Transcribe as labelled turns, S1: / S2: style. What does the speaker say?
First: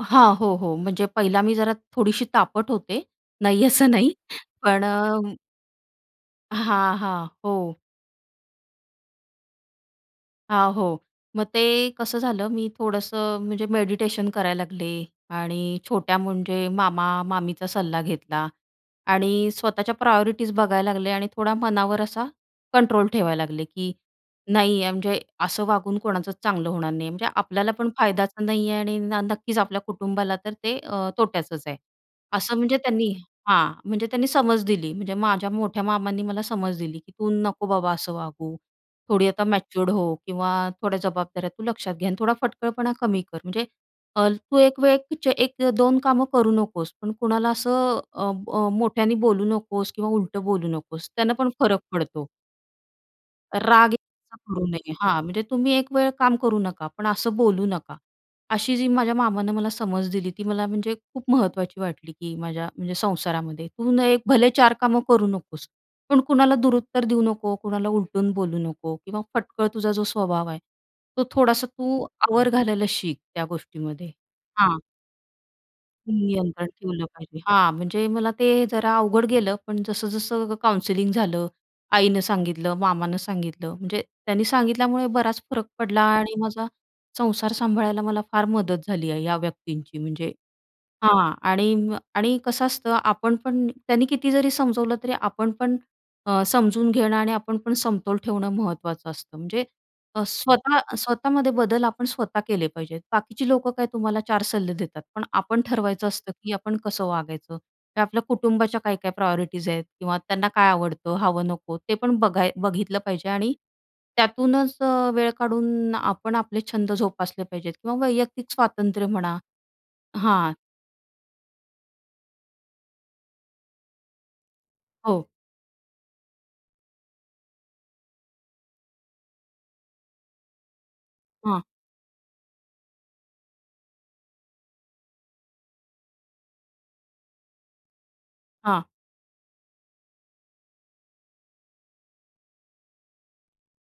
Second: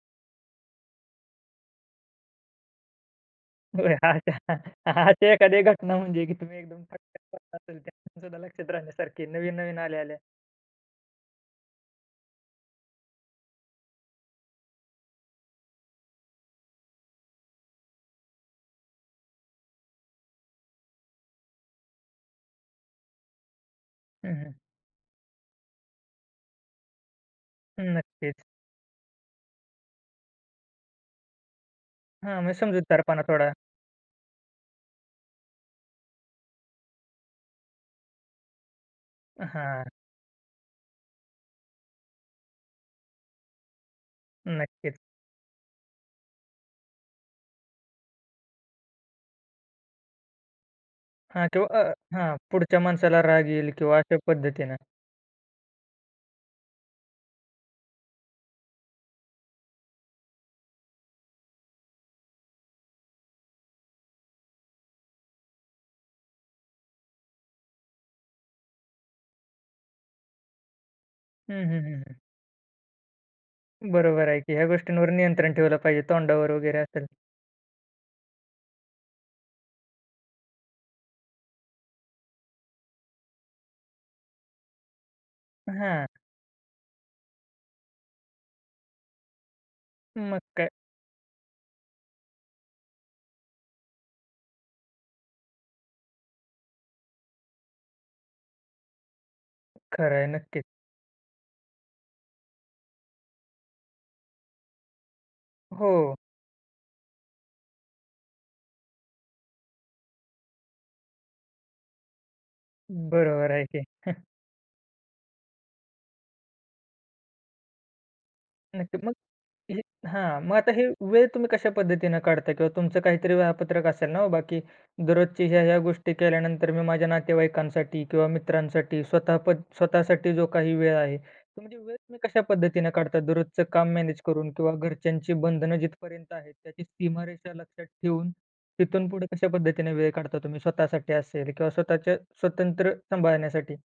S1: हां, हो. हो. म्हणजे पहिली मी जरा थोडीशी तापट होते, नाही असं नाही पण
S2: अशी
S1: अ,
S2: एखादी घटना म्हणजे की तुम्ही एकदम
S1: हां, हां.
S2: [unintelligible] असेल
S1: हो.
S2: सुद्धा लक्षात राहण्यासारखी नवीन-नवीन आल्या-आल्या?
S1: हां, हो. मग ते कसं झालं मी थोडंसं म्हणजे मेडिटेशन करायला लागले आणि छोट्या म्हणजे मामा-मामीचा सल्ला घेतला आणि स्वतःच्या प्रायोरिटीज बघायला लागले आणि थोडा मनावर असा कंट्रोल ठेवायला लागले की
S2: हं, हं.
S1: नाही आहे म्हणजे असं वागून कोणाचं चांगलं होणार नाही, म्हणजे आपल्याला पण
S2: नक्कीच.
S1: फायद्याचं नाही आहे आणि नक्कीच आपल्या कुटुंबाला तर ते अ, तोट्याचच आहे.
S2: हां. म्हणजे
S1: असं म्हणजे त्यांनी
S2: समजूतदारपणा थोडा.
S1: हां. म्हणजे त्यांनी समज दिली म्हणजे माझ्या मोठ्या मामांनी मला समज दिली की "तू नको बाबा असं वागू थोडी आता
S2: हं, हां.
S1: मॅच्युअर्ड हो, किंवा थोड्या जबाबदाऱ्या तू लक्षात घे आणि थोडा फटकळपणा कमी कर. म्हणजे तू 1
S2: नक्कीच.
S1: वेळ 1-2 कामं करू नकोस पण कुणाला असं अ, अ, मोठ्याने बोलू नकोस किंवा उलटं बोलू नकोस त्यानं
S2: हां.
S1: पण
S2: किंवा
S1: फरक
S2: अ,
S1: पडतो."
S2: हां. पुढच्या माणसाला राग येईल
S1: राग
S2: किंवा अशा
S1: करू
S2: पद्धतीने.
S1: नये. हां, म्हणजे तुम्ही 1 वेळ काम करू नका पण असं बोलू नका. अशी जी माझ्या मामानं मला समज दिली ती मला म्हणजे खूप महत्त्वाची वाटली की माझ्या म्हणजे संसारामध्ये, "तू न हे भले 4 कामं करू नकोस, पण कुणाला दुरुत्तर देऊ नको, कुणाला उलटून बोलू नको किंवा फटकळ तुझा जो स्वभाव आहे, तो
S2: हं,
S1: थोडासा
S2: हं, हं,
S1: तू
S2: हं.
S1: आवर घालायला शिक त्या गोष्टीमध्ये."
S2: बरोबर आहे की ह्या
S1: हां.
S2: गोष्टींवर नियंत्रण ठेवलं पाहिजे तोंडावर
S1: नियंत्रण
S2: वगैरे
S1: ठेवलं
S2: असेल.
S1: पाहिजे हां, म्हणजे मला ते जरा अवघड गेलं, पण जसं-जसं काउन्सिलिंग झालं, आईनं सांगितलं, मामानं सांगितलं म्हणजे त्यांनी सांगितल्यामुळे बराच फरक पडला
S2: हां.
S1: आणि माझा संसार सांभाळायला मला फार मदत झाली आहे या व्यक्तींची. म्हणजे
S2: मग काय.
S1: हां. आणि अ, आणि कसं असतं आपण पण त्यांनी किती जरी समजवलं तरी आपण पण अ, समजून घेणं आणि आपण पण समतोल ठेवणं महत्त्वाचं असतं. म्हणजे
S2: खरं
S1: अ,
S2: आहे नक्कीच.
S1: स्वतः स्वतःमध्ये बदल आपण स्वतः केले पाहिजेत, बाकीची लोकं काय तुम्हाला 4 सल्ले देतात, पण आपण ठरवायचं
S2: हो.
S1: असतं की आपण कसं वागायचं. हे आपल्या कुटुंबाच्या काय-काय प्रायोरिटीज् आहेत किंवा त्यांना काय आवडतं, हवं नको ते पण बघाय बघितलं पाहिजे.
S2: बरोबर
S1: आणि
S2: आहे की.
S1: त्यातूनंच अ, वेळ काढून आपण आपले छंद जोपासले पाहिजेत. किंवा वैयक्तिक
S2: नक्की.
S1: स्वातंत्र्य
S2: मग
S1: म्हणा,
S2: हे हां,
S1: हां.
S2: मग आता हे वेळ तुम्ही कशा पद्धतीने काढता? किंवा तुमचं काहीतरी वेळापत्रक असेल ना हो. बाकी
S1: हो.
S2: दररोजची ह्या-ह्या गोष्टी केल्यानंतर मी माझ्या नातेवाईकांसाठी किंवा मित्रांसाठी स्वतःपण, स्वतःसाठी जो काही वेळ आहे.
S1: हं.
S2: तुमची वेळ तुम्ही कशा पद्धतीने काढता दररोजचं काम मॅनेज करून? किंवा घरच्यांची बंधनं जिथपर्यंत आहेत त्याची सीमारेषा लक्षात ठेवून,
S1: हां
S2: तिथून पुढे कशा पद्धतीने वेळ काढता तुम्ही स्वतःसाठी असेल किंवा स्वतःच्या स्वतंत्र सांभाळण्यासाठी?